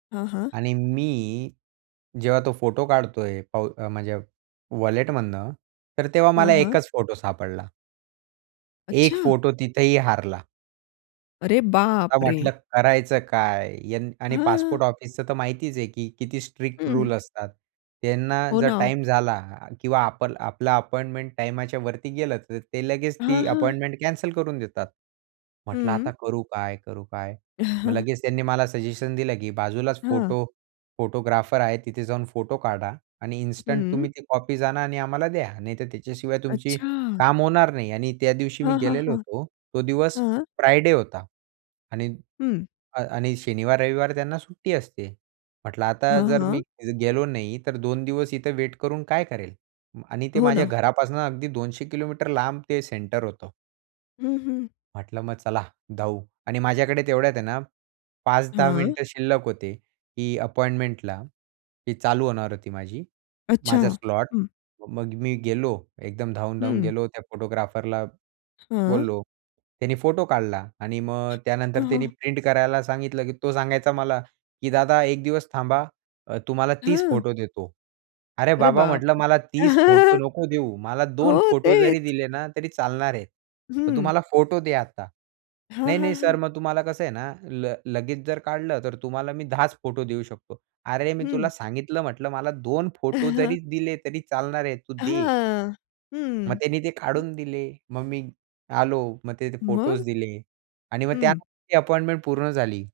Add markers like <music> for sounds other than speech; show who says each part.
Speaker 1: हां, हां.
Speaker 2: आणि मी जेव्हा तो फोटो काढतोय पाउ म्हणजे वॉलेटमधनं, तर तेव्हा
Speaker 1: हां,
Speaker 2: मला
Speaker 1: हां.
Speaker 2: 1च फोटो सापडला. 1
Speaker 1: अच्छा.
Speaker 2: फोटो तिथेही हारला.
Speaker 1: अरे,
Speaker 2: आता
Speaker 1: बापरे!
Speaker 2: म्हटलं करायचं काय? यं आणि
Speaker 1: हां.
Speaker 2: पासपोर्ट ऑफिसचं तर माहितीच आहे, की किती स्ट्रिक्ट
Speaker 1: हं.
Speaker 2: रूल असतात. त्यांना
Speaker 1: हो
Speaker 2: जर
Speaker 1: ना.
Speaker 2: टाईम झाला किंवा आपल आपला अपॉइंटमेंट टाईमाच्यावरती गेलं, तर ते लगेच
Speaker 1: हां,
Speaker 2: ती
Speaker 1: हां.
Speaker 2: अपॉइंटमेंट कॅन्सल करून देतात. म्हटलं
Speaker 1: हं.
Speaker 2: आता करू काय, करू काय? मग
Speaker 1: <chuckles>
Speaker 2: लगेच त्यांनी मला सजेशन दिलं, की बाजूलाच
Speaker 1: हां.
Speaker 2: फोटो फोटोग्राफर आहे. तिथे जाऊन फोटो काढा आणि इन्स्टंट तुम्ही
Speaker 1: हं.
Speaker 2: ती कॉपीज जाणा आणि आम्हाला द्या. नाहीतर त्याच्याशिवाय तुमची
Speaker 1: अच्छा!
Speaker 2: काम होणार नाही आणि त्या दिवशी मी
Speaker 1: हां, हां,
Speaker 2: गेलेलो
Speaker 1: हां.
Speaker 2: होतो. तो दिवस
Speaker 1: हां.
Speaker 2: फ्रायडे होता. आणि
Speaker 1: हं.
Speaker 2: अ, आणि शनिवार, रविवार त्यांना सुट्टी असते. म्हटलं आता
Speaker 1: हां,
Speaker 2: जर
Speaker 1: हां.
Speaker 2: मी गेलो नाही तर 2 दिवस इथे वेट करून काय करेल आणि ते
Speaker 1: हो
Speaker 2: माझ्या
Speaker 1: ना.
Speaker 2: घरापासनं अगदी 200 किलोमीटर लांब ते सेंटर होतं.
Speaker 1: हं, हं.
Speaker 2: म्हटलं मग चला धावू आणि माझ्याकडे तेवढ्यात आहे ना 5-10
Speaker 1: हां.
Speaker 2: मिनिटं शिल्लक होते. ही अपॉइंटमेंटला, ही चालू होणार होती माझी,
Speaker 1: अच्छा.
Speaker 2: माझा स्लॉट.
Speaker 1: हं.
Speaker 2: मग मी गेलो. एकदम धावून धावून
Speaker 1: हं.
Speaker 2: गेलो. त्या फोटोग्राफरला
Speaker 1: हां.
Speaker 2: बोललो. त्याने फोटो काढला आणि मग
Speaker 1: अ
Speaker 2: त्यानंतर त्याने
Speaker 1: हं.
Speaker 2: प्रिंट करायला सांगितलं, की तो सांगायचा मला, की "दादा, 1 दिवस थांबा. अ, तुम्हाला 30
Speaker 1: हं.
Speaker 2: फोटो देतो." अरे
Speaker 1: अरे,
Speaker 2: बाबा, म्हटलं,
Speaker 1: बापरे!
Speaker 2: "मला 30 फोटो
Speaker 1: <chuckles>
Speaker 2: नको देऊ. मला 2
Speaker 1: हो.
Speaker 2: फोटो जरी
Speaker 1: तेच.
Speaker 2: दिले ना तरी चालणार आहे." मग, "तू
Speaker 1: हं.
Speaker 2: मला फोटो दे आता."
Speaker 1: हां,
Speaker 2: "नाही,
Speaker 1: हां,
Speaker 2: नाही सर,
Speaker 1: हां.
Speaker 2: मग तुम्हाला कसं आहे ना ल लगेच जर काढलं तर तुम्हाला मी 10च फोटो देऊ शकतो." अरे मी तुला
Speaker 1: हं.
Speaker 2: सांगितलं, म्हटलं, "मला 2 फोटो जरी
Speaker 1: <chuckles>
Speaker 2: दिले तरी चालणार आहे. तू दे."
Speaker 1: हां.
Speaker 2: मग
Speaker 1: हं.
Speaker 2: त्यांनी ते
Speaker 1: हं.
Speaker 2: काढून दिले. मग मी आलो. मग ते फोटोज
Speaker 1: मग?
Speaker 2: दिले आणि मग
Speaker 1: हं.
Speaker 2: त्यानंतर ती अपॉइंटमेंट पूर्ण झाली.